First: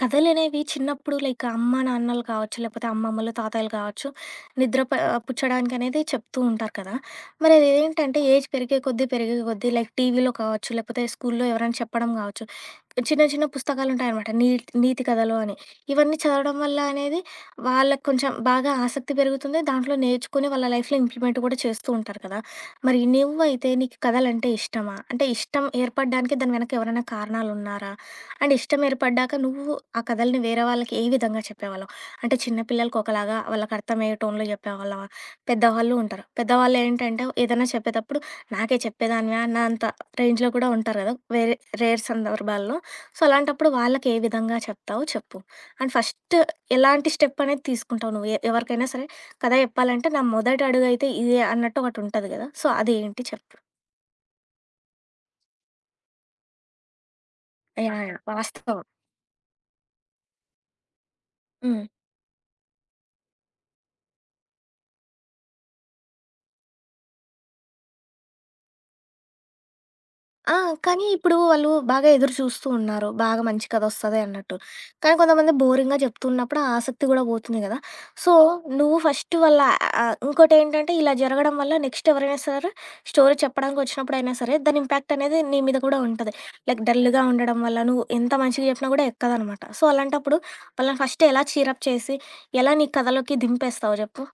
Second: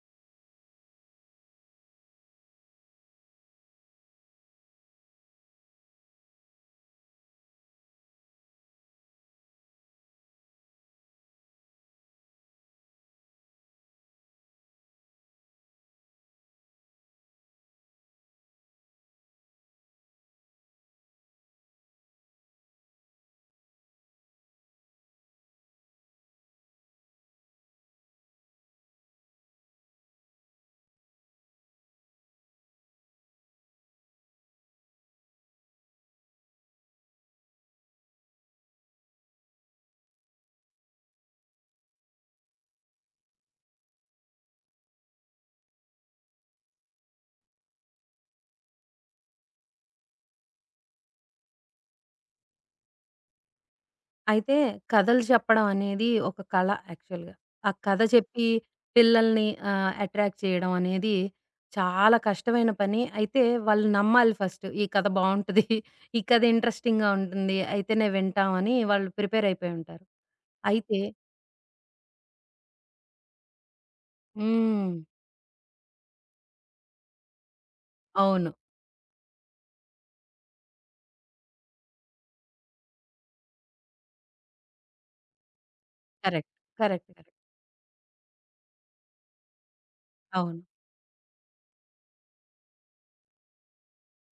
కథలనేవి చిన్నప్పుడు లైక్ అమ్మ, నాన్నలు కావచ్చు, లేకపోతే అమ్మమ్మలు, తాతయ్యలు కావచ్చు, నిద్ర ప పుచ్చడానికనేది చెప్తూ ఉంటారు కదా! మరి అదేంటంటే ఏజ్ పెరిగే కొద్దీ, పెరిగే కొద్దీ లైక్ టీవీలో కావచ్చు, లేకపోతే స్కూల్లో ఎవరైనా చెప్పడం కావచ్చు, చిన్న చిన్న పుస్తకాలుంటాయనమాట. నీతి నీతి కథలు అని. ఇవన్నీ చదవడం వల్ల అనేది వాళ్ళకి కొంచెం బాగా ఆసక్తి పెరుగుతుంది. దాంట్లో నేర్చుకొని వాళ్ళ లైఫ్‌లో ఇంప్లిమెంట్ కూడా చేస్తూ ఉంటారు కదా! మరి నువ్వైతే నీకు కథలంటే ఇష్టమా? అంటే ఇష్టం ఏర్పడడానికి దాని వెనక ఎవరైనా కారణాలున్నారా? అండ్ ఇష్టం ఏర్పడ్డాక నువ్వు ఆ కథల్ని వేరే వాళ్ళకి ఏ విధంగా చెప్పేవాళ్ళవు? అంటే చిన్న పిల్లలకి ఒకలాగా వాళ్ళకి అర్థమయ్యే టోన్‌లో చెప్పేవాళ్ళవా? పెద్దవాళ్ళు ఉంటారు. పెద్దవాళ్ళు ఏంటంటే ఏదైనా చెప్పేటప్పుడు నాకే చెప్పేదానివా అన్నంత రేంజ్‌లో కూడా ఉంటారు కదా! వేరే రేర్ సందర్భాల్లో. సో, అలాంటప్పుడు వాళ్ళకి ఏ విధంగా చెప్తావో చెప్పు. అండ్ ఫస్ట్ ఎలాంటి స్టెప్ అనేది తీసుకుంటావు నువ్వు? ఎవరికైనా సరే కథ చెప్పాలంటే నా మొదటి అడుగైతే ఇదే అన్నట్టు ఒకటుంటది కదా! సో, అది ఏంటి చెప్పు? అయితే కథలు చెప్పడం అనేది ఒక కళ యాక్చువల్‌గా. ఆ కథ యాహ్! యాహ్! చెప్పి వాస్తవం. పిల్లల్ని అట్రాక్ట్ చేయడం అనేది హ్మ్. చాలా కష్టమైన పని. అయితే వాళ్ళు నమ్మాలి ఫస్ట్. ఈ కథ బావుంటది. ఈ కథ ఇంట్రెస్టింగ్‌గా ఉంటుంది. అయితేనే వింటామని వాళ్ళు ప్రిపేర్ అయిపోయి ఉంటారు. ఆ! అయితే కానీ ఇప్పుడు వాళ్ళు బాగా ఎదురు చూస్తూ ఉన్నారు. బాగా మంచి కథ వస్తది అన్నట్టు. హ్మ్. కానీ కొంతమంది బోరింగ్‌గా చెప్తున్నప్పుడు ఆ ఆసక్తి గూడా పోతుంది గదా! సో, అవును. నువ్వు ఫస్ట్ వాళ్ళ ఆహ్, ఇంకోటేంటంటే ఇలా జరగడం వల్ల నెక్స్ట్ ఎవరైనా సరే స్టోరీ చెప్పడానికొచ్చినప్పుడైనా సరే దాని ఇంపాక్ట్ అనేది నీ మీద కూడా ఉంటది. కరెక్ట్. Like correct. డల్‌గా కరెక్ట్. ఉండడం వల్ల నువ్వు ఎంత మంచిగా చెప్పినా గూడా ఎక్కదనమాట. సో, అలాంటప్పుడు అవును. వాళ్ళని ఫస్ట్ ఎలా చీరప్ చేసి ఎలా నీ కథలోకి దింపేస్తావు జెప్పు?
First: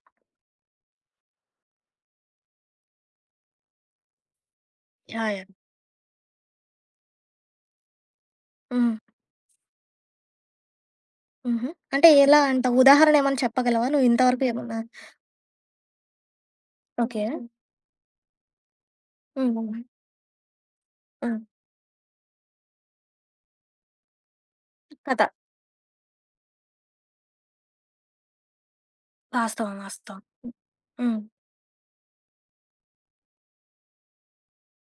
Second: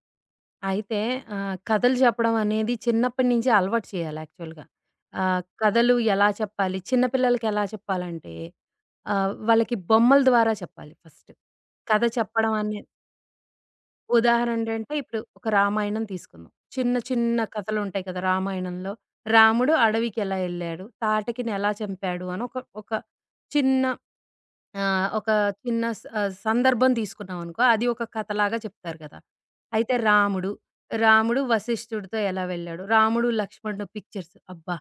అయితే కథలు చెప్పడం అనేది చిన్నప్పటి నుంచే అలవాటు చేయాలి యాక్చువల్‌గా. యాహ్! యాహ్! కథలు ఎలా చెప్పాలి? చిన్న పిల్లలకి ఎలా చెప్పాలంటే హ్మ్. వాళ్ళకి బొమ్మల ద్వారా చెప్పాలి ఫస్ట్. హుహు. కథ అంటే ఎలా చెప్పడం అంటావు? అనే ఉదాహరణ ఏమన్నా చెప్పగలవా? నువ్వు ఇంతవరకు ఉదాహరణ ఏమన్నా ఏంటంటే ఇప్పుడు ఒక రామాయణం తీసుకుందాం. చిన్న ఓకే. చిన్న కథలుంటాయి కదా! రామాయణంలో రాముడు హ్మ్. అడవికెలా ఎళ్ళాడు? హ్మ్. తాటకిని ఎలా చంపాడు? అని ఒక ఒక చిన్న ఆ! ఒక కథ. చిన్న స సందర్భం తీసుకున్నామనుకో, అది ఒక కథలాగా చెప్తారు కదా! వాస్తవం. అయితే వాస్తవం. రాముడు, హ్మ్. రాముడు వశిష్ఠుడితో ఎలా వెళ్ళాడు, రాముడు లక్ష్మణుడు పిక్చర్స్. అబ్బా!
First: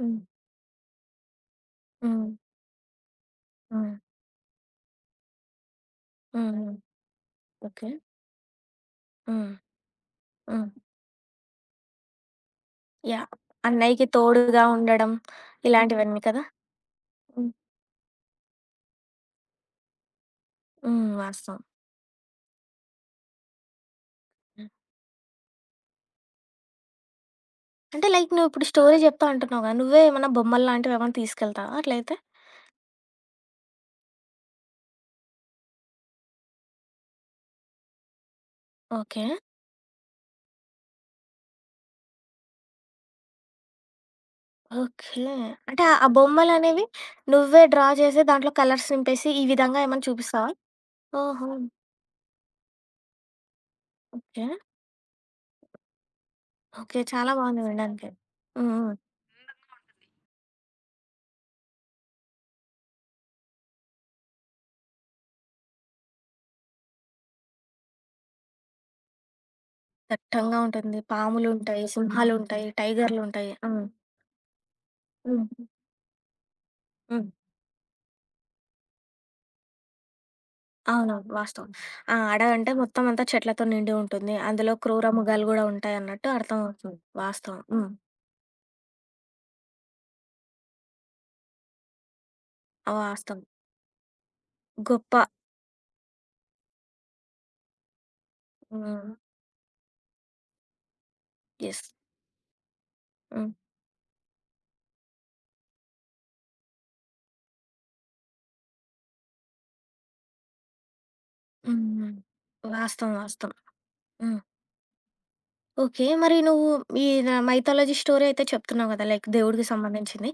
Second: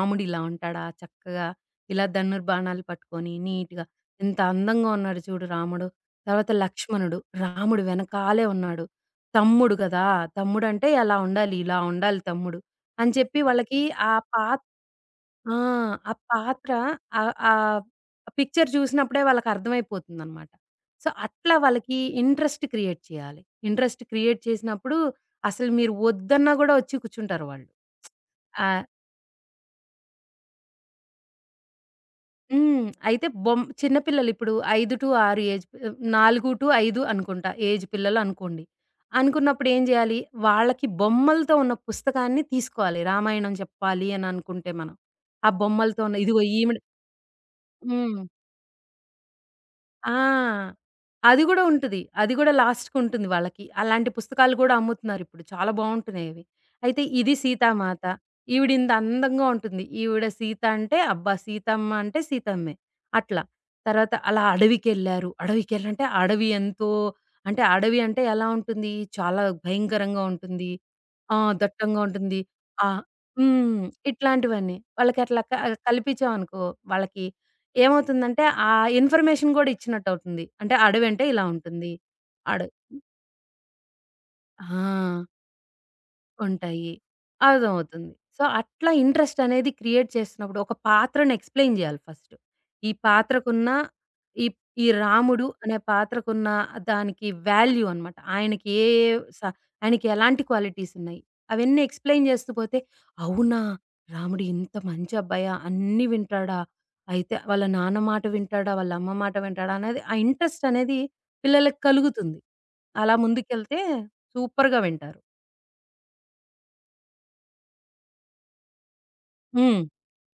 హ్మ్. ఇలా ఉంటాడా చక్కగా, ఇలా హ్మ్. ధనుర్బాణాలు పట్టుకొని నీట్‌గా, హ్మ్. ఎంత అందంగా ఉన్నాడు చూడు రాముడు. తర్వాత హ్మ్. హ్మ్. లక్ష్మణుడు, రాముడు ఓకే. వెనకాలే ఉన్నాడు. హ్మ్. తమ్ముడు కదా! హ్మ్. తమ్ముడంటే అలా ఉండాలి, ఇలా ఉండాలి తమ్ముడు అని యాహ్! చెప్పి వాళ్ళకి అన్నయ్యకి ఆ పా తోడుగా ఉండడం హ్మ్. ఆ! ఆ ఇలాంటివన్నీ కదా! పాత్ర ఆహ్, హ్మ్. ఆహ్, పిక్చర్ చూసినప్పుడే వాళ్ళకర్థమైపోతుందనమాట. సో, హ్మ్. అట్లా వాస్తవం. వాళ్ళకి ఇంట్రెస్ట్ క్రియేట్ చేయాలి. ఇంట్రెస్ట్ క్రియేట్ చేసినప్పుడు అసలు మీరు వద్దన్నా గూడా వచ్చి కూర్చుంటారు వాళ్ళు. అంటే లైక్ నువ్విప్పుడు ఆ! స్టోరీ చెప్తా అంటున్నావు కదా! నువ్వే ఏమన్నా బొమ్మలు లాంటివేమన్నా తీసుకెళ్తావా అట్లయితే? హ్మ్. అయితే చిన్న పిల్లలు ఇప్పుడు 5-6 ఏజ్ 4-5 అనుకుంటా ఏజ్ పిల్లలనుకోండి. ఓకే. అనుకున్నప్పుడు ఏం చేయాలి? వాళ్ళకి బొమ్మలతో ఉన్న పుస్తకాన్ని తీసుకోవాలి. రామాయణం చెప్పాలి అని అనుకుంటే మనం. ఓకే. ఆ అంటే బొమ్మలతో ఆ ఉన్న ఇదిగో ఈవిడ. బొమ్మలనేవి నువ్వే డ్రా హ్మ్. చేసి దాంట్లో కలర్స్ నింపేసి ఈ విధంగా ఏమన్నా చూపిస్తావా? ఆ! అది ఓహో! గూడా ఉంటది. అది గూడా లాస్ట్‌కుంటుంది వాళ్ళకి. అలాంటి ఓకే. పుస్తకాలు గూడా అమ్ముతున్నారిప్పుడు. చాలా బావుంటున్నాయి అవి. ఓకే. అయితే చాలా ఇది బావుంది వినడానికి. 'సీతామాత.' హ్మ్. ఈవిడింత హ్మ్. అందంగా ఉంటుంది. ఈవిడ సీత అంటే, అబ్బా! సీతమ్మ అంటే సీతమ్మే. అట్లా. తర్వాత అలా అడవికెళ్లారు. అడవికెళ్ళంటే అడవి ఎంతో. అంటే అడవి అంటే ఎలా ఉంటుంది? చాలా భయంకరంగా దట్టంగా ఉంటుంది. ఉంటుంది. ఆ! పాములుంటాయి, దట్టంగా ఉంటుంది. సింహాలుంటాయి, ఆ! టైగర్‌లుంటాయి. హ్మ్. హ్మ్. ఇట్లాంటివన్నీ. వాళ్ళకట్లా హ్మ్. కల్పించామనుకో వాళ్ళకి హ్మ్. ఏమవుతుందంటే, ఆ ఇన్ఫర్మేషన్ గూడా ఇచ్చినట్టవుతుంది. అంటే అడవంటే అవునవును. ఇలా వాస్తవం. ఉంటుంది. ఆ! అడ అడవంటే మొత్తం అంతా చెట్లతో నిండి ఉంటుంది. అందులో క్రూర హ్మ్. ఆ! మృగాలు గూడా ఉంటాయన్నట్టు ఉంటాయి. అర్థమవుతుంది. వాస్తవం. హ్మ్. అర్థమవుతుంది. సో, అట్లా ఇంట్రెస్ట్ అనేది క్రియేట్ చేసినప్పుడు ఒక పాత్రను ఎక్స్‌ప్లెయిన్ జేయాలి ఫస్ట్. ఈ ఆ! వాస్తవం. పాత్రకున్న ఈ ఈ గొప్ప రాముడు అనే పాత్రకున్న దానికి వాల్యూ అన్నమాట. ఆయనకి ఏ హ్మ్. ఏ స ఆయనకి ఎలాంటి క్వాలిటీస్ ఉన్నాయి. అవన్నీ యెస్. ఎక్స్‌ప్లెయిన్ చేస్తూ పోతే, హ్మ్. అవునా! రాముడు ఇంత మంచి అబ్బాయా! అన్నీ వింటాడా! అయితే వాళ్ళ నాన్న మాట వింటాడా! వాళ్ళ అమ్మ మాట వింటాడా! అనేది ఆ ఇంట్రెస్ట్ అనేది పిల్లలకి హ్మ్. హ్మ్. కలుగుతుంది. అలా వాస్తవం. వాస్తవం. ముందుకెళ్తే హ్మ్. సూపర్‌గా వింటారు. ఓకే. మరి నువ్వు ఈ న మైథాలజీ స్టోరీ అయితే చెప్తున్నావు గదా! లైక్ దేవుడికి హ్మ్. సంబంధించింది.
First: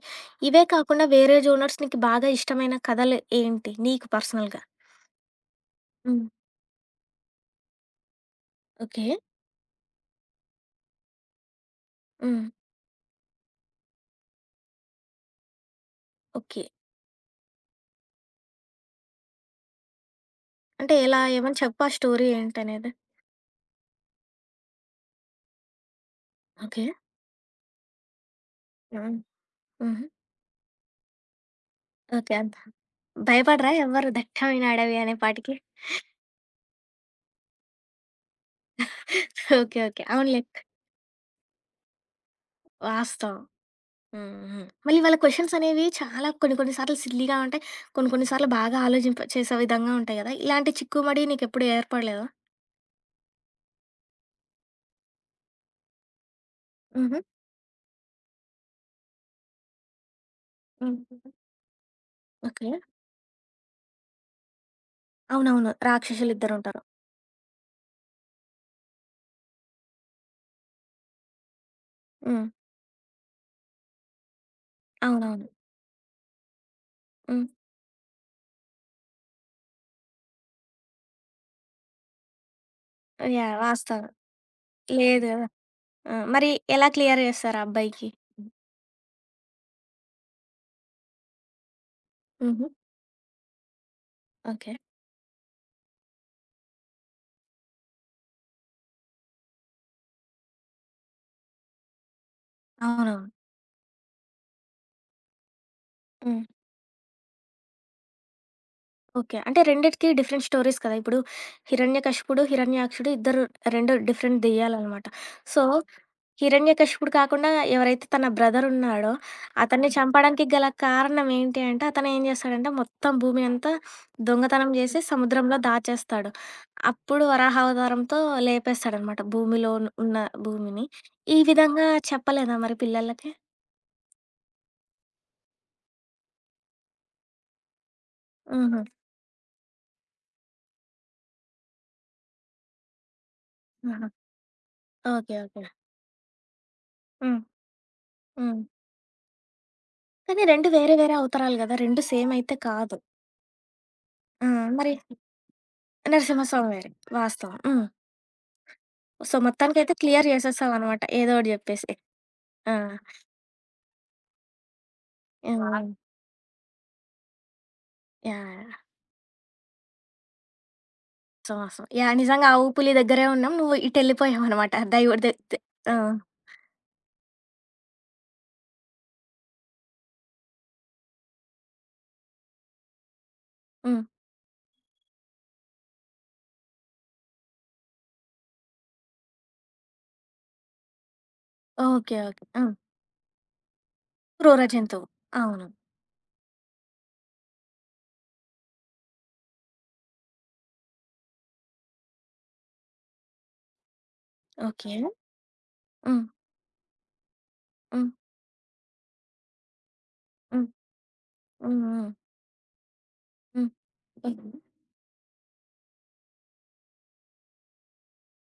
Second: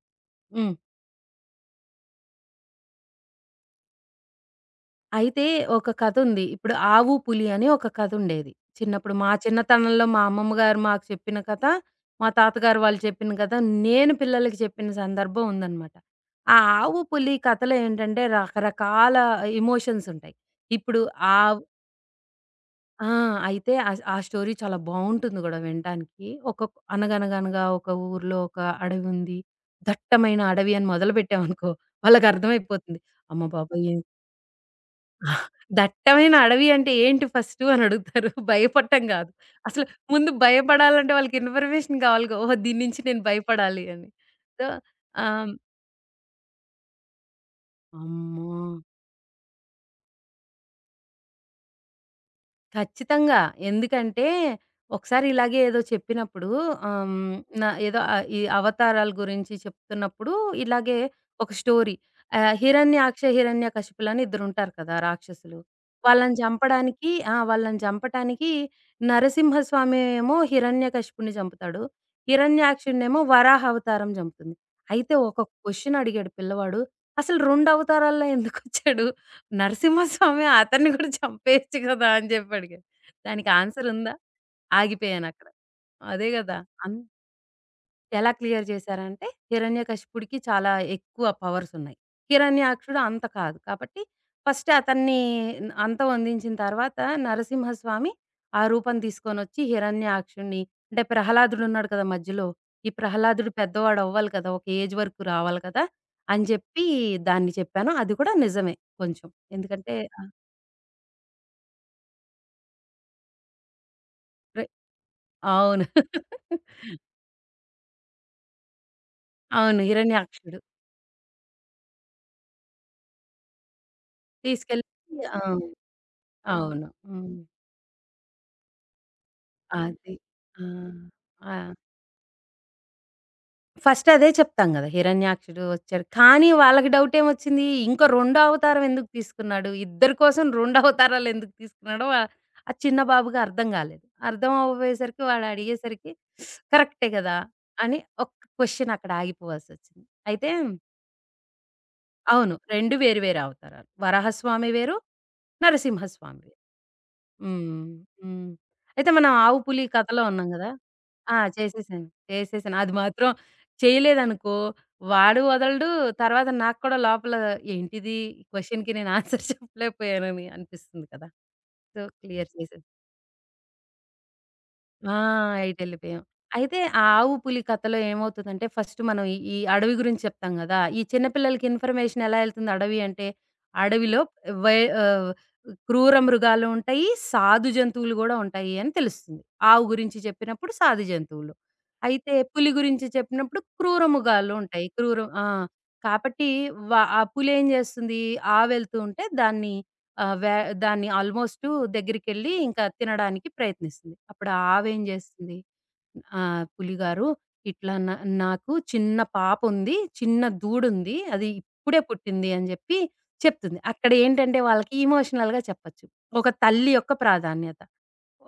ఇవే హ్మ్. కాకుండా వేరే జోనర్స్ నీకు బాగా ఇష్టమైన కథలు ఏంటి? నీకు పర్సనల్‌గా? అయితే ఒక హ్మ్. కథుంది. ఇప్పుడు 'ఆవు పులి' అని ఒక కథుండేది. ఓకే. చిన్నప్పుడు మా చిన్నతనంలో మా అమ్మమ్మ గారు మాకు చెప్పిన కథ, మా హ్మ్. తాతగారు వాళ్ళు చెప్పిన కథ, నేను పిల్లలకి చెప్పిన సందర్భం ఉందనమాట. ఆ ఓకే. 'ఆవు పులి' కథలో ఏంటంటే రకరకాల ఎమోషన్స్ ఉంటాయి. అంటే ఇప్పుడు ఎలా? ఆవ్ ఏమన్నా చెప్పు ఆ స్టోరీ ఏంటనేది? ఆ! అయితే ఆ ఆ స్టోరీ చాలా బావుంటుంది గూడా వినటానికి. ఓకే. అనగనగనగా ఒక ఊర్లో ఒక హ్మ్. అడవుంది. హుహు. దట్టమైన అడవి అని మొదలుపెట్టామనుకో ఓకే. అంతా వాళ్ళకర్థమైపోతుంది. అమ్మ భయపడరా బాబోయ్! ఎవ్వరు 'దట్టమైన అడవి' అనే పాటికి? దట్టమైన అడవి అంటే ఏంటి ఫస్టు అని అడుగుతారు. భయపడటం గాదు. ఓకే. అసలు ఓకే. ముందు అవునులే. భయపడాలంటే వాళ్ళకి ఇన్ఫర్మేషన్ కావాలిగా. ఓహో! దీని నుంచి నేను వాస్తవం. భయపడాలి అని. హ్మ్. సో హ్మ్. మళ్ళీ వాళ్ళ ఆహ్, క్వెషన్స్ అనేవి చాలా కొన్ని కొన్ని సార్లు సిల్లీగా ఉంటాయి. కొన్ని కొన్ని సార్లు అమ్మో! బాగా ఆలోచింప చేసే విధంగా ఉంటాయి గదా! ఇలాంటి చిక్కుమడి నీకెప్పుడు ఏర్పడలేదా? ఖచ్చితంగా. ఎందుకంటే, ఒకసారి ఇలాగే ఏదో చెప్పినప్పుడు ఆహ్, హుహు. హ్మ్, నా ఏదో ఈ అవతారాల గురించి చెప్తున్నప్పుడు ఇలాగే హ్మ్. ఒక స్టోరీ. ఓకే. హిరణ్యాక్ష, హిరణ్యకశిపులని ఇద్దరుంటారు కదా! రాక్షసులు. అవునవును. వాళ్ళని రాక్షసులిద్దరుంటారు. చంపడానికి ఆ! వాళ్ళని చంపటానికి నరసింహస్వామి ఏమో హిరణ్యకశిపుడిని చంపుతాడు. హ్మ్. హిరణ్యాక్షుడినేమో వరాహ అవతారం చంపుతుంది. అయితే ఒక అవునవును. క్వెషన్ అడిగాడు పిల్లవాడు. అసలు హ్మ్. 2 అవతారాల్లో ఎందుకొచ్చాడు? నరసింహస్వామి అతన్ని కూడా చంపేయొచ్చు కదా! అని జెప్పి అడిగాను. దానికి యాహ్! వాస్తవం. ఆన్సరుందా? లేదు గదా! ఆగిపోయానక్కడ. ఆ! అదే మరి గదా! ఎలా అన్ క్లియర్ చేస్తారు ఆ అబ్బాయికి? ఎలా క్లియర్ చేశారంటే హిరణ్యకశిపుడికి చాలా ఎక్కువ పవర్స్ ఉన్నాయి. హుహు. హిరణ్యాక్షుడు అంత కాదు. కాబట్టి ఫస్ట్ ఓకే. అతన్ని అంత వందించిన తర్వాత నరసింహస్వామి ఆ రూపం తీసుకొనొచ్చి హిరణ్యాక్షుడిని అంటే ప్రహ్లాదుడు ఉన్నాడు కదా! మధ్యలో. ఈ అవునవును. ప్రహ్లాదుడు పెద్దవాడు అవ్వాలి కదా! ఒక ఏజ్ వరకు రావాలి కదా! హ్మ్. అని చెప్పి దాన్ని చెప్పాను. అది కూడా నిజమే కొంచెం. ఓకే. అంటే ఎందుకంటే రెండిటికి ఆహ్, డిఫరెంట్ స్టోరీస్ కదా! ఇప్పుడు 'హిరణ్యకశిపుడు', 'హిరణ్యాక్షుడు' ఇద్దరు 2 డిఫరెంట్ ప్రే దెయ్యాలనమాట. సో, అవును. హిరణ్యకశిపుడు కాకుండా ఎవరైతే తన బ్రదర్ ఉన్నాడో, అవును. అతన్ని చంపడానికి హిరణ్యాక్షుడు గల కారణం ఏంటి అంటే, అతను ఏం చేస్తాడంటే మొత్తం భూమి అంతా దొంగతనం తీసుకెళ్ళి చేసి ఆ! సముద్రంలో దాచేస్తాడు. అవును. అప్పుడు హ్మ్. వరాహ అవతారంతో లేపేస్తాడనమాట భూమిలో ఉన్న అది. ఉన్న ఆ! భూమిని. ఈ ఆ! విధంగా చెప్పలేదా మరి పిల్లలకి? ఫస్ట్ అదే చెప్తాం గదా! హిరణ్యాక్షుడు వచ్చాడు. కానీ వాళ్ళకి డౌట్ ఏమొచ్చింది? ఇంకో రెండో అవతారం హుహు. ఎందుకు తీసుకున్నాడు? ఇద్దరి కోసం 2 అవతారాలు ఎందుకు తీసుకున్నాడో ఆ చిన్న బాబుకి అర్థం గాలేదు. ఆహా! అర్థం అవ్వబోయేసరికి ఓకే. వాడు ఓకే. అడిగేసరికి కరెక్టే గదా! హ్మ్. అని ఒక్క హ్మ్. క్వెషన్ అక్కడ ఆగిపోవాల్సొచ్చింది. కానీ అయితే 2 వేరే వేరే అవతారాలు గదా! 2 సేమ్ అవును. అయితే 2 కాదు. వేరు వేరు అవతారాలు. ఆ! వరాహస్వామి మరి వేరు నరసింహస్వామివి. నరసింహస్వామి వేరే. వాస్తవం. హ్మ్. హ్మ్. హ్మ్. అయితే మనం సో, ఆవు పులి మొత్తానికైతే కథలో క్లియర్ ఉన్నాం గదా! చేసేసావనమాట. ఏదో ఆ! ఒకటి జెప్పేసి. చేసేసాను. ఆ! చేసేసాను. అది మాత్రం చేయలేదనుకో వాడు హ్మ్. వదలడు. యాహ్! తర్వాత నాకు కూడా లోపల ఏంటిది? ఈ యాహ్! క్వెషన్‌కి నేను ఆన్సర్ చెప్పలేకపోయానని అనిపిస్తుంది కదా! So, so so, yeah! నిజంగా క్లియర్ ఆవు, చేసేసాను. పులి దగ్గరే ఉన్నాం. నువ్వు ఇటెళ్ళిపోయావనమాట. ఆ! దైవ దె దె ఆ! ఎటెళ్ళిపోయాం. అయితే ఆ ఆవు పులి కథలో ఏమవుతదంటే ఫస్ట్ మనం ఈ ఈ అడవి గురించి చెప్తాం గదా! ఈ చిన్న పిల్లలకి ఇన్ఫర్మేషన్ ఎలా ఎళ్తుంది అడవి అంటే, హ్మ్. అడవిలో వై ఆహ్, క్రూర మృగాలు ఉంటాయి, సాధు జంతువులు గూడా ఉంటాయి అని తెలుస్తుంది. ఆవు గురించి చెప్పినప్పుడు సాధు జంతువులు. ఓకే. అయితే ఓకే. ఆ! పులి గురించి చెప్పినప్పుడు క్రూర మృగాలు క్రూర ఉంటాయి. జంతువు. క్రూర ఆ! అవును. కాబట్టి ఆ పులేం జేస్తుంది ఆవెళ్తూ ఉంటే దాన్ని ఆహ్, వే దాన్ని ఆల్‌మోస్టు దగ్గరికెళ్ళి ఇంకా తినడానికి ప్రయత్నిస్తుంది. అప్పుడు ఓకే. ఆవేం జేస్తుంది, హ్మ్. పులిగారు ఇట్లా హ్మ్. నాకు చిన్న పాపుంది, చిన్న హ్మ్. దూడుంది. అది హ్మ్. ఇప్పుడే హ్మ్. పుట్టింది" అని జెప్పి హ్మ్. చెప్తుంది. అక్కడ హ్మ్. ఏంటంటే వాళ్ళకి ఎమోషనల్‌గా చెప్పొచ్చు. ఒక తల్లి యొక్క ప్రాధాన్యత.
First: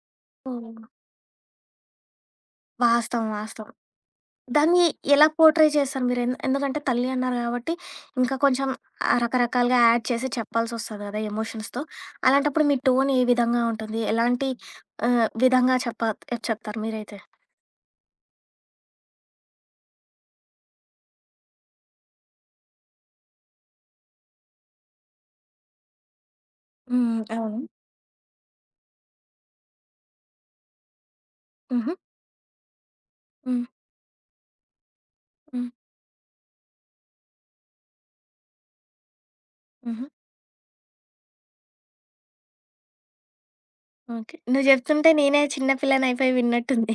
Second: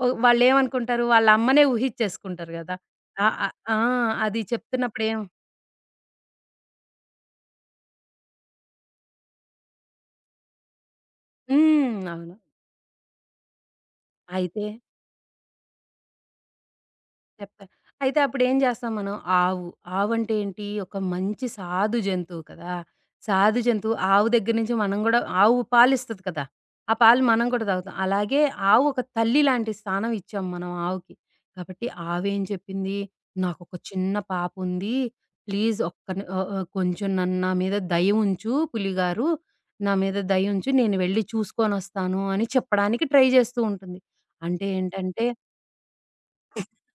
ఓ ఓహ్! వాళ్ళేమనుకుంటారు, వాళ్ళ అమ్మనే ఊహిచ్చేసుకుంటారు గదా! ఆ! వాస్తవం. ఆ! వాస్తవం. ఆ! అది దాన్ని చెప్తున్నప్పుడేం. ఎలా పోర్ట్రే చేశారు మీరు? ఎందుకంటే తల్లి అన్నారు కాబట్టి, ఇంకా కొంచెం ఆహ్, రకరకాలుగా యాడ్ చేసి చెప్పాల్సొస్తది గదా! ఎమోషన్స్‌తో. హ్మ్. అవును. అలాంటప్పుడు మీ టోన్ ఏ విధంగా ఉంటుంది? ఎలాంటి అయితే ఆహ్, విధంగా చెప్తారు మీరైతే? చెప్తా. అయితే అప్పుడేం జేస్తాం మనం? ఆవు. ఆవంటే ఏంటి? ఒక మంచి సాధు జంతువు కదా! సాధు జంతువు ఆవు దగ్గర నుంచి మనం గూడా ఆవు పాలిస్తది కదా! ఆ హ్మ్. పాలు మనం అవును. కూడా తాగుతాం. అలాగే ఆవు ఒక తల్లి లాంటి స్థానం ఇచ్చాం మనం ఆవుకి. కాబట్టి హుహు. ఆవేం చెప్పింది? హ్మ్. నాకొక చిన్న పాపుంది. హ్మ్. ప్లీజ్ ఒక్క ని ఆహ్, ఆహ్, కొంచెం నన్ను నా మీద దయ ఉంచు పులిగారు. నా హుహు. మీద దయ ఉంచు. నేను వెళ్లి చూసుకొనొస్తాను అని చెప్పడానికి ట్రై జేస్తూ ఉంటుంది. ఓకే. నువ్వు అంటే జెప్తుంటే ఏంటంటే నేనే చిన్న పిల్లనయిపోయి విన్నట్టుంది.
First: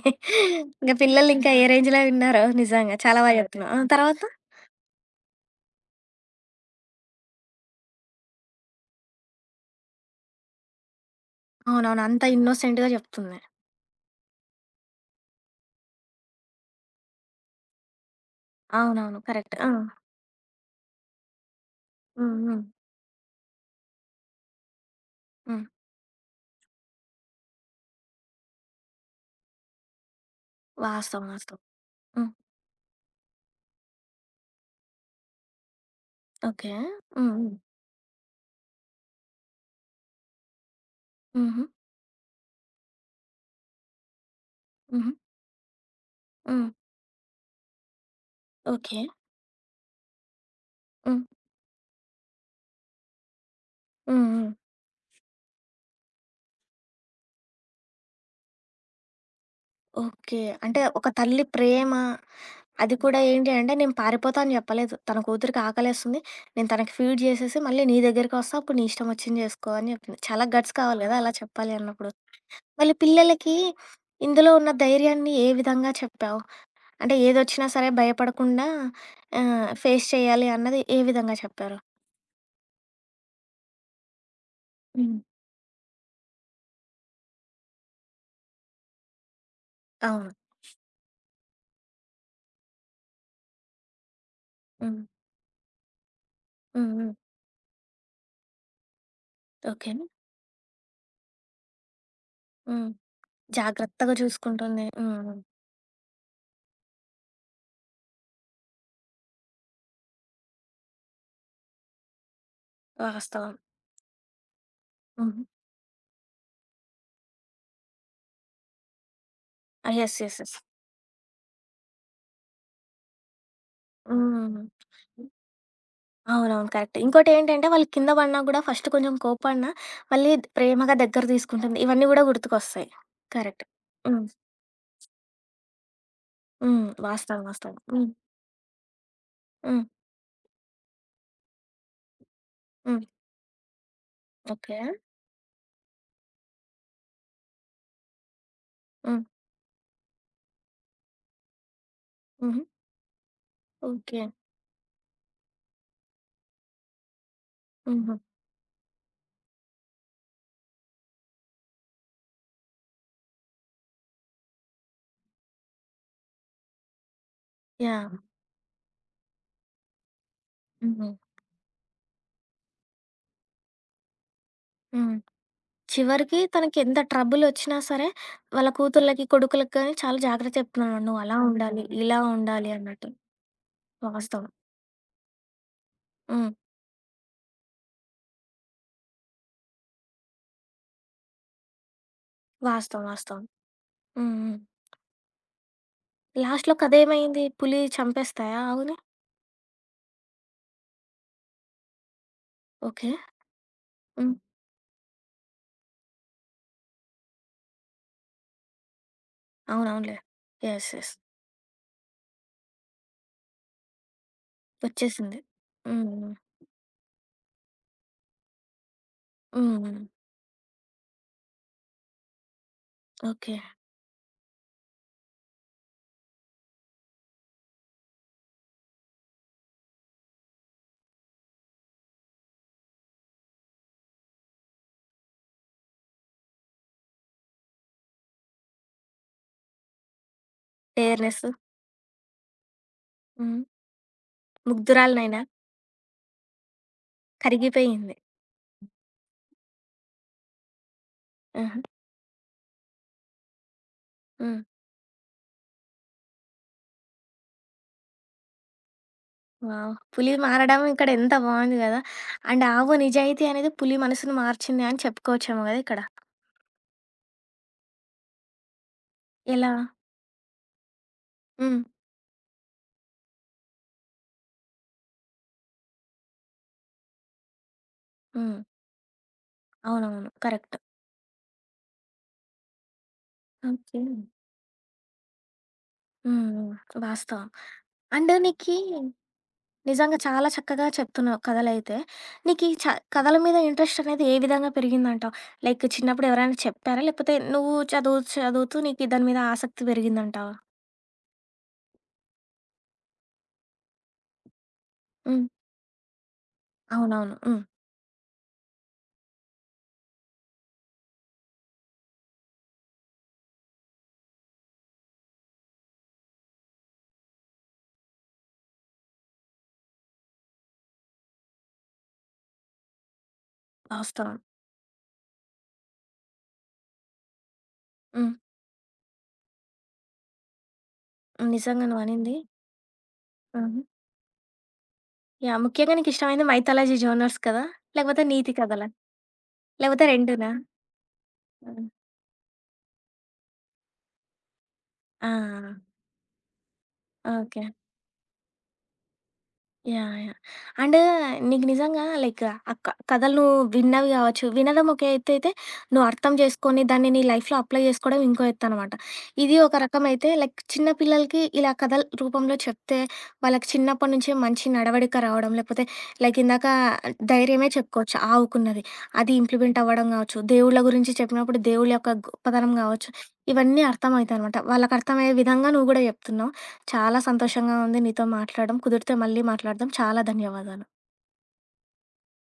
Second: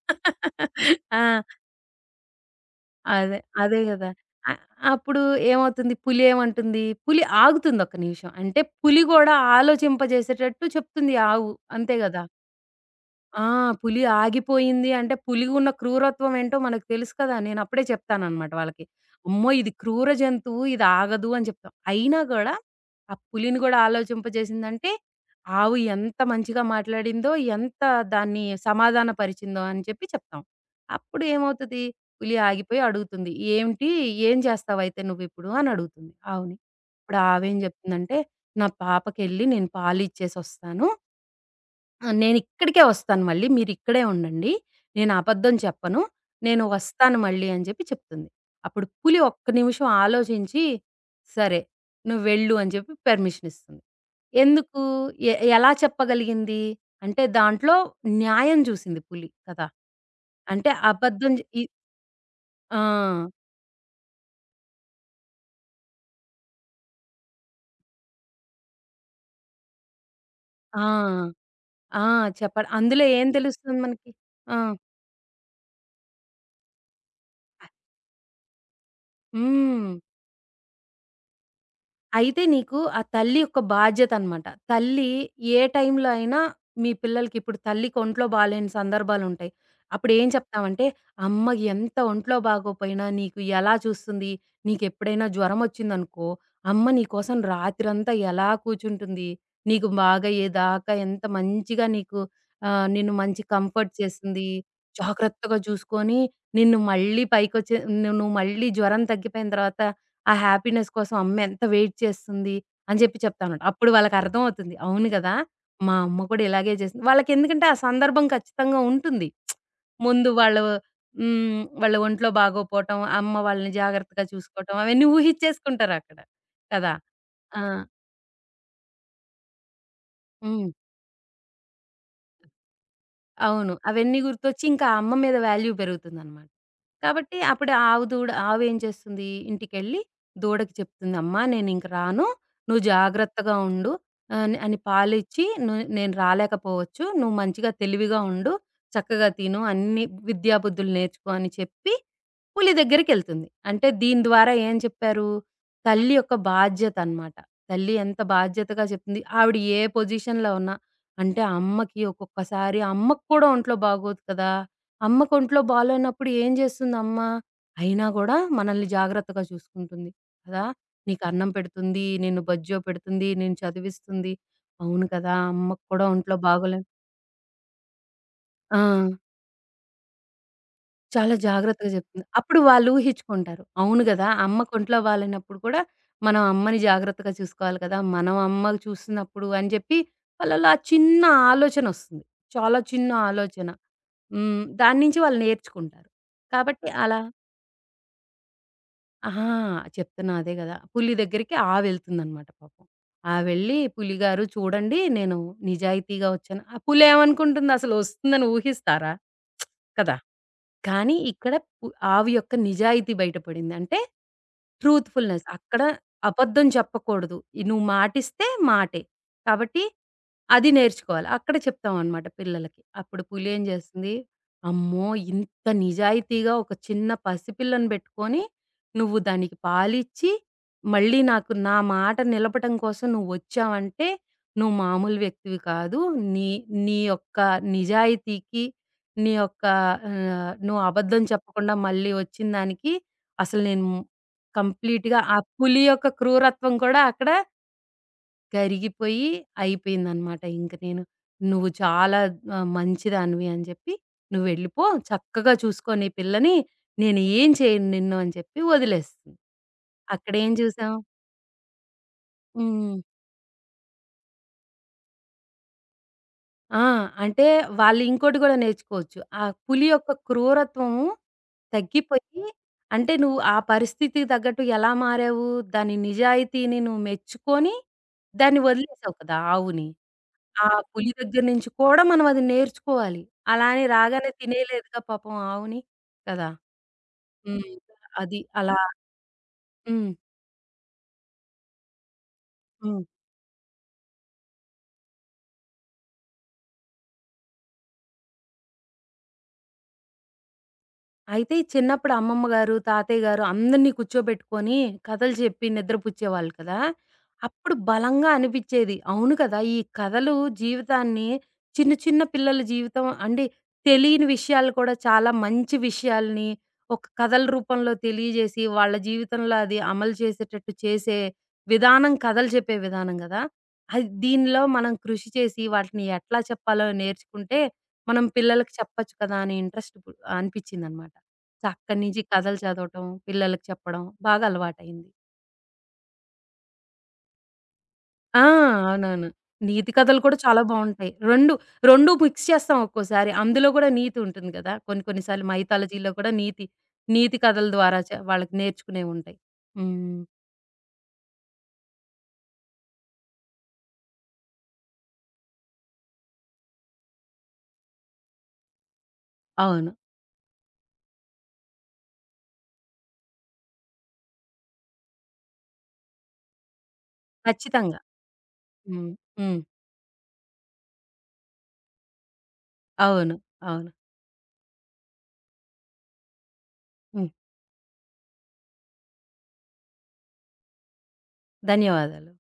ఇంక పిల్లలు ఆ! ఇంకా ఏ రేంజ్‌లో విన్నారో నిజంగా. చాలా బా అదే. జెప్తున్నావు. అదే ఆ! గదా! తర్వాత? అ అప్పుడు ఏమవుతుంది పులి ఏమంటుంది? పులి ఆగుతుంది ఒక్క నిమిషం. అంటే పులి గూడా ఆలోచింపజేసేటట్టు చెప్తుంది ఆవు. అంతే అవునవును. గదా! అంత ఇన్నోసెంట్‌గా జెప్తుంది. ఆ! పులి ఆగిపోయింది అంటే, పులికి ఉన్న క్రూరత్వం ఏంటో మనకు తెలుసు కదా! నేనప్పుడే చెప్తాననమాట వాళ్ళకి. అవునవును. అమ్మో! కరెక్ట్. ఆ! ఇది క్రూర జంతువు, ఇది ఆగదు అని చెప్తాం. అయినా హ్మ్. గూడా, హ్మ్. ఆ పులిని గూడా ఆలోచింపజేసిందంటే, హ్మ్. ఆవు ఎంత మంచిగా మాట్లాడిందో, ఎంత దాన్ని సమాధానపరిచిందో అని చెప్పి చెప్తాం. అప్పుడు వాస్తవం. వాస్తవం. ఏమవుతది, హ్మ్. పులి ఆగిపోయి అడుగుతుంది. "ఏంటి? ఏం చేస్తావైతే నువ్విప్పుడు?" అని అడుగుతుంది ఆవుని. ఓకే. అప్పుడు హ్మ్. హ్మ్. ఆవేం చెప్తుందంటే, "నా పాపకెళ్ళి నేను పాలిచ్చేసొస్తాను. హుహు. ఆ! నేనిక్కడికే వస్తాను మళ్ళీ. మీరిక్కడే ఉండండి. నేను హుహు. అబద్ధం చెప్పను. నేను హ్మ్. వస్తాను మళ్ళీ అని చెప్పి చెప్తుంది. అప్పుడు ఓకే. పులి ఒక్క నిమిషం ఆలోచించి, హ్మ్. సరే నువ్వు వెళ్ళు అని చెప్పి పర్మిషన్ ఇస్తుంది. హ్మ్. హ్మ్. ఎందుకు? ఎలా చెప్పగలిగింది? అంటే దాంట్లో న్యాయం చూసింది పులి కదా! ఓకే. అంటే అంటే ఒక అబద్ధం జె తల్లి ఇ ప్రేమ అది కూడా ఆ! ఏంటి అంటే నేను పారిపోతా అని చెప్పలేదు. తన కూతురికి ఆకలేస్తుంది. నేను తనకి ఫీడ్ చేసేసి మళ్ళీ నీ దగ్గరికొస్తా. అప్పుడు నీ ఇష్టం వచ్చింది చేసుకో అని చెప్పింది. చాలా గట్స్ ఆ! కావాలి కదా! అలా చెప్పాలి ఆ! అన్నప్పుడు. చెప్ప మళ్ళీ అందులో ఏం పిల్లలకి తెలుస్తుంది మనకి? ఇందులో ఆ! ఉన్న ధైర్యాన్ని ఏ విధంగా చెప్పావు? అంటే ఏదొచ్చినా సరే భయపడకుండా ఆహ్, హ్మ్. ఫేస్ చేయాలి అన్నది ఏ విధంగా చెప్పారు? అయితే నీకు ఆ తల్లి యొక్క బాధ్యతనమాట. తల్లి హ్మ్. ఏ టైంలో అయినా మీ పిల్లలకి ఇప్పుడు తల్లికి ఒంట్లో బాలేని సందర్భాలుంటాయి. అప్పుడేం అవును. చెప్తామంటే, "అమ్మ ఎంత ఒంట్లో బాగోపోయినా నీకు ఎలా చూస్తుంది? హ్మ్. నీకెప్పుడైనా జ్వరమొచ్చిందనుకో, అమ్మ హ్మ్. నీ హ్మ్. కోసం రాత్రంతా ఎలా కూర్చుంటుంది? నీకు ఓకే. బాగయ్యేదాకా ఎంత మంచిగా నీకు హ్మ్. నిన్ను మంచి కంఫర్ట్ జాగ్రత్తగా చేస్తుంది. చూసుకుంటుంది. హ్మ్. జాగ్రత్తగా చూసుకొని నిన్ను మళ్ళీ పైకొచ్చే నువ్వు మళ్ళీ జ్వరం తగ్గిపోయిన తర్వాత ఆ హ్యాపీనెస్ కోసం అమ్మ ఎంత వెయిట్ చేస్తుంది అని చెప్పి చెప్తాను. వాస్తవం. అప్పుడు వాళ్ళకర్థం అవుతుంది. అవును గదా! హుహు. మా అమ్మ కూడా ఇలాగే చేసింది. వాళ్ళకెందుకంటే ఆ సందర్భం ఖచ్చితంగా ఉంటుంది. ఆ! యెస్. ముందు యెస్. యెస్. వాళ్ళు హ్మ్. వాళ్ళ ఒంట్లో బాగోపోవటం, అమ్మ వాళ్ళని జాగ్రత్తగా హ్మ్. చూసుకోవటం అవన్నీ ఊహిచ్చేసుకుంటారక్కడ. అవునవును. కదా! కరెక్ట్. ఆ! ఇంకోటేంటంటే వాళ్ళు కింద పడినా గూడా ఫస్ట్ కొంచెం కోప్పడినా మళ్ళీ హ్మ్. ప్రేమగా దగ్గర తీసుకుంటుంది. ఇవన్నీ గూడా గుర్తుకొస్తాయి. కరెక్ట్. అవును. అవన్నీ హ్మ్. గుర్తొచ్చి ఇంకా ఆ అమ్మ మీద వాల్యూ పెరుగుతుందనమాట. హ్మ్. కాబట్టి వాస్తవం. అప్పుడు వాస్తవం. ఆవు హ్మ్. దూడ ఆవేం చేస్తుంది హ్మ్. ఇంటికెళ్ళి దూడకి చెప్తుంది, "అమ్మా నేనింక రాను. నువ్వు హ్మ్. జాగ్రత్తగా ఉండు" అని ఓకే. పాలిచ్చి ను "నేను రాలేకపోవచ్చు. నువ్వు మంచిగా తెలివిగా ఉండు. హ్మ్. చక్కగా తిను. అన్ని విద్యా బుద్ధులు నేర్చుకో" అని చెప్పి హుహు. పులి దగ్గరికెళ్తుంది. అంటే దీని ఓకే. ద్వారా ఏం చెప్పారు? తల్లి యొక్క బాధ్యత అనమాట. తల్లి హుహు. ఎంత బాధ్యతగా చెప్తుంది. ఆవిడ ఏ పొజిషన్‌లో ఉన్నా అంటే ఆ అమ్మకి ఒక్కొక్కసారి అమ్మకి కూడా ఒంట్లో బాగోదు కదా! అమ్మకు ఒంట్లో బాలేనప్పుడు ఏం చేస్తుంది అమ్మ? అయినా యాహ్! గూడా మనల్ని జాగ్రత్తగా చూసుకుంటుంది కదా! హుహు. నీకు అన్నం పెడుతుంది, నిన్ను బజ్జో పెడుతుంది, నిన్ను చదివిస్తుంది. అవును హ్మ్. కదా! అమ్మకు కూడా ఒంట్లో చివరికి బాగోలే. తనకెంత ట్రబులొచ్చినా సరే, వాళ్ళ ఆ! కూతుర్లకి, కొడుకులకి గాని చాలా జాగ్రత్త చెప్తున్నాడు. "నువ్వు చాలా అలా ఉండాలి, జాగ్రత్తగా అవునవును. ఇలా చెప్తుంది. అప్పుడు ఉండాలి" వాళ్ళు అన్నట్టు. ఊహించుకుంటారు. అవును గదా! వాస్తవం. అమ్మ కొంట్లో బాలేనప్పుడు కూడా మనం హ్మ్. అమ్మని జాగ్రత్తగా చూసుకోవాలి కదా! మనం అమ్మ చూస్తున్నప్పుడు అని జెప్పి వాళ్ళలో ఆ చిన్న ఆలోచనొస్తుంది. చాలా వాస్తవం. చిన్న వాస్తవం. ఆలోచన. హ్మ్. హ్మ్. హ్మ్. దాని నుంచి వాళ్ళు నేర్చుకుంటారు. లాస్ట్‌లో కాబట్టి అలా కథేమైంది? పులి చంపేస్తాయా ఆవుని? ఆ! చెప్తున్నా అదే గదా! పులి దగ్గరికి ఆవెళ్తుందనమాట పాపం. ఓకే. ఆవెళ్ళి హ్మ్. పులిగారు చూడండి నేను నిజాయితీగా వచ్చాను. ఆ పులేమనుకుంటుంది అసలు వస్తుందని ఊహిస్తారా? కదా! అవునవునులే. యెస్. యెస్. కానీ ఇక్కడ పు ఆవి యొక్క నిజాయితీ బయటపడింది. అంటే వచ్చేసింది. ట్రూత్‌ఫుల్‌నెస్. అక్కడ హ్మ్. హ్మ్. అబద్ధం చెప్పకూడదు. నువ్వు మాటిస్తే మాటే. హ్మ్. కాబట్టి హ్మ్. అది నేర్చుకోవాలి. అక్కడ చెప్తామనమాట పిల్లలకి. అప్పుడు పులి ఓకే. ఏం చేస్తుంది, అమ్మో! ఇంత నిజాయితీగా ఒక చిన్న పసిపిల్లని పెట్టుకొని, నువ్వు దానికి పాలిచ్చి, మళ్ళీ నాకు నా మాట నిలపటం కోసం నువ్వొచ్చావంటే, నువ్వు మామూలు వ్యక్తివి కాదు. నీ నీ యొక్క నిజాయితీకి నీ యొక్క నువ్వు అబద్ధం టేర్‌నెస్. చెప్పకుండా మళ్ళీ వచ్చిన దానికి అసలు హ్మ్. నేను కంప్లీట్‌గా ఆ ముగ్ధురాలినైనా పులి యొక్క క్రూరత్వం కూడా అక్కడ కరిగిపోయింది. కరిగిపోయి అయిపోయిందనమాట. ఇంక నువ్వు ఆహా! చాలా మంచిదానివి అని చెప్పి "నువ్వు హ్మ్. వెళ్ళిపో. చక్కగా చూసుకో నీ పిల్లని. నేను ఏం చేయను నిన్ను" అని చెప్పి వదిలేస్తుంది. వావ్! పులి అక్కడేం మారడం చూసాం. ఇక్కడ ఎంత బావుంది గదా! అండ్ ఆవు హ్మ్. నిజాయితీ అనేది పులి మనసును మార్చింది అని చెప్పుకోవచ్చేమో గదా ఇక్కడ. ఆ! అంటే వాళ్ళు ఇంకోటి గూడా నేర్చుకోవచ్చు. ఆ ఎలా? పులి యొక్క క్రూరత్వము హ్మ్. తగ్గిపోయి అంటే నువ్వు ఆ పరిస్థితికి తగ్గట్టు ఎలా మారావు? దాని నిజాయితీని నువ్వు మెచ్చుకొని హ్మ్. దాన్ని వదిలేసావు కదా! ఆవుని. అవునవును. ఆ కరెక్ట్. పులి దగ్గర నుంచి కూడా మనం అది నేర్చుకోవాలి. అలా అని ఓకే. హ్మ్. రాగానే తినేయలేదుగా పాపం ఆవుని కదా! హ్మ్. వాస్తవం. హ్మ్. అండ్ అది నీకీ అలా. హ్మ్. నిజంగా చాలా చక్కగా చెప్తున్నావు కథలైతే. నీకీ చ హ్మ్. కథల మీద ఇంట్రెస్ట్ అనేది ఏ విధంగా పెరిగిందంటావు? లైక్ చిన్నప్పుడు ఎవరైనా చెప్పారా? లేకపోతే నువ్వు చదువు చదువుతూ నీకు దాని మీద ఆసక్తి పెరిగిందంటావా? అయితే ఈ చిన్నప్పుడు అమ్మమ్మ గారు, తాతయ్య గారు అందరిని కూర్చోబెట్టుకొని కథలు హ్మ్. చెప్పి నిద్రపుచ్చేవాళ్ళు కదా! అవునవును. హ్మ్. అప్పుడు బలంగా అనిపిచ్చేది. అవును కదా! ఈ కథలు జీవితాన్ని చిన్న చిన్న పిల్లల జీవితం అంటే తెలియని విషయాలు కూడా చాలా మంచి విషయాల్ని ఒక కథల రూపంలో తెలియజేసి వాళ్ళ జీవితంలో అది అమలు చేసేటట్టు చేసే విధానం కథలు చెప్పే విధానం గదా! అది వాస్తవం. దీనిలో మనం కృషి చేసి వాటిని ఎట్లా చెప్పాలో నేర్చుకుంటే మనం హ్మ్. పిల్లలకి చెప్పచ్చు కదా! అనే ఇంట్రెస్ట్ ఇప్పుడు అనిపిచ్చిందనమాట. నిజంగా అక్కడి నుంచి నువ్వనింది. కథలు చదవటం, పిల్లలకి హ్మ్. చెప్పడం బాగా అలవాటయింది. యాహ్! ముఖ్యంగా నీకిష్టమైనది మైథాలజీ జోనర్స్ కదా! లేకపోతే ఆ! నీతి కథలా? అవునవును. నీతి లేకపోతే కథలు కూడా రెండునా? చాలా బావుంటాయి. 2, ఆ! 2 మిక్స్ చేస్తాం ఒక్కోసారి. అందులో కూడా నీతి ఉంటుంది కదా! కొన్ని కొన్ని ఆ! సార్లు మైథాలజీలో కూడా నీతి, నీతి ఓకే. కథల ద్వారా వాళ్ళకి నేర్చుకునేవుంటాయి. యాహ్! హ్మ్. యాహ్! అండ్ నీకు నిజంగా లైక్ ఆ క కథలు నువ్వు విన్నవి కావచ్చు. వినడం ఒక ఎత్తు అయితే, నువ్వు అర్థం చేసుకొని దాన్ని నీ లైఫ్‌లో అప్లై చేసుకోవడం ఇంకో ఎత్తనమాట. ఇది ఒక అవును. రకమైతే లైక్ చిన్న పిల్లలకి ఇలా కథల రూపంలో చెప్తే, వాళ్ళకి చిన్నప్పటి నుంచే మంచి నడవడిక రావడం, లేకపోతే లైక్ ఇందాక ధైర్యమే ఖచ్చితంగా. చెప్పుకోవచ్చు ఆవుకున్నది. హ్మ్. అది హ్మ్. ఇంప్లిమెంట్ అవ్వడం కావచ్చు, దేవుళ్ళ గురించి చెప్పినప్పుడు దేవుళ్ళ యొక్క గొప్పతనం కావచ్చు, అవును. ఇవన్నీ అవును. అర్థమవుతాయనమాట. వాళ్ళకి అర్థమయ్యే విధంగా నువ్వు కూడా చెప్తున్నావు. చాలా హ్మ్. సంతోషంగా ఉంది నీతో మాట్లాడడం. కుదిరితే మళ్ళీ మాట్లాడదాం. చాలా ధన్యవాదాలు. ధన్యవాదాలు.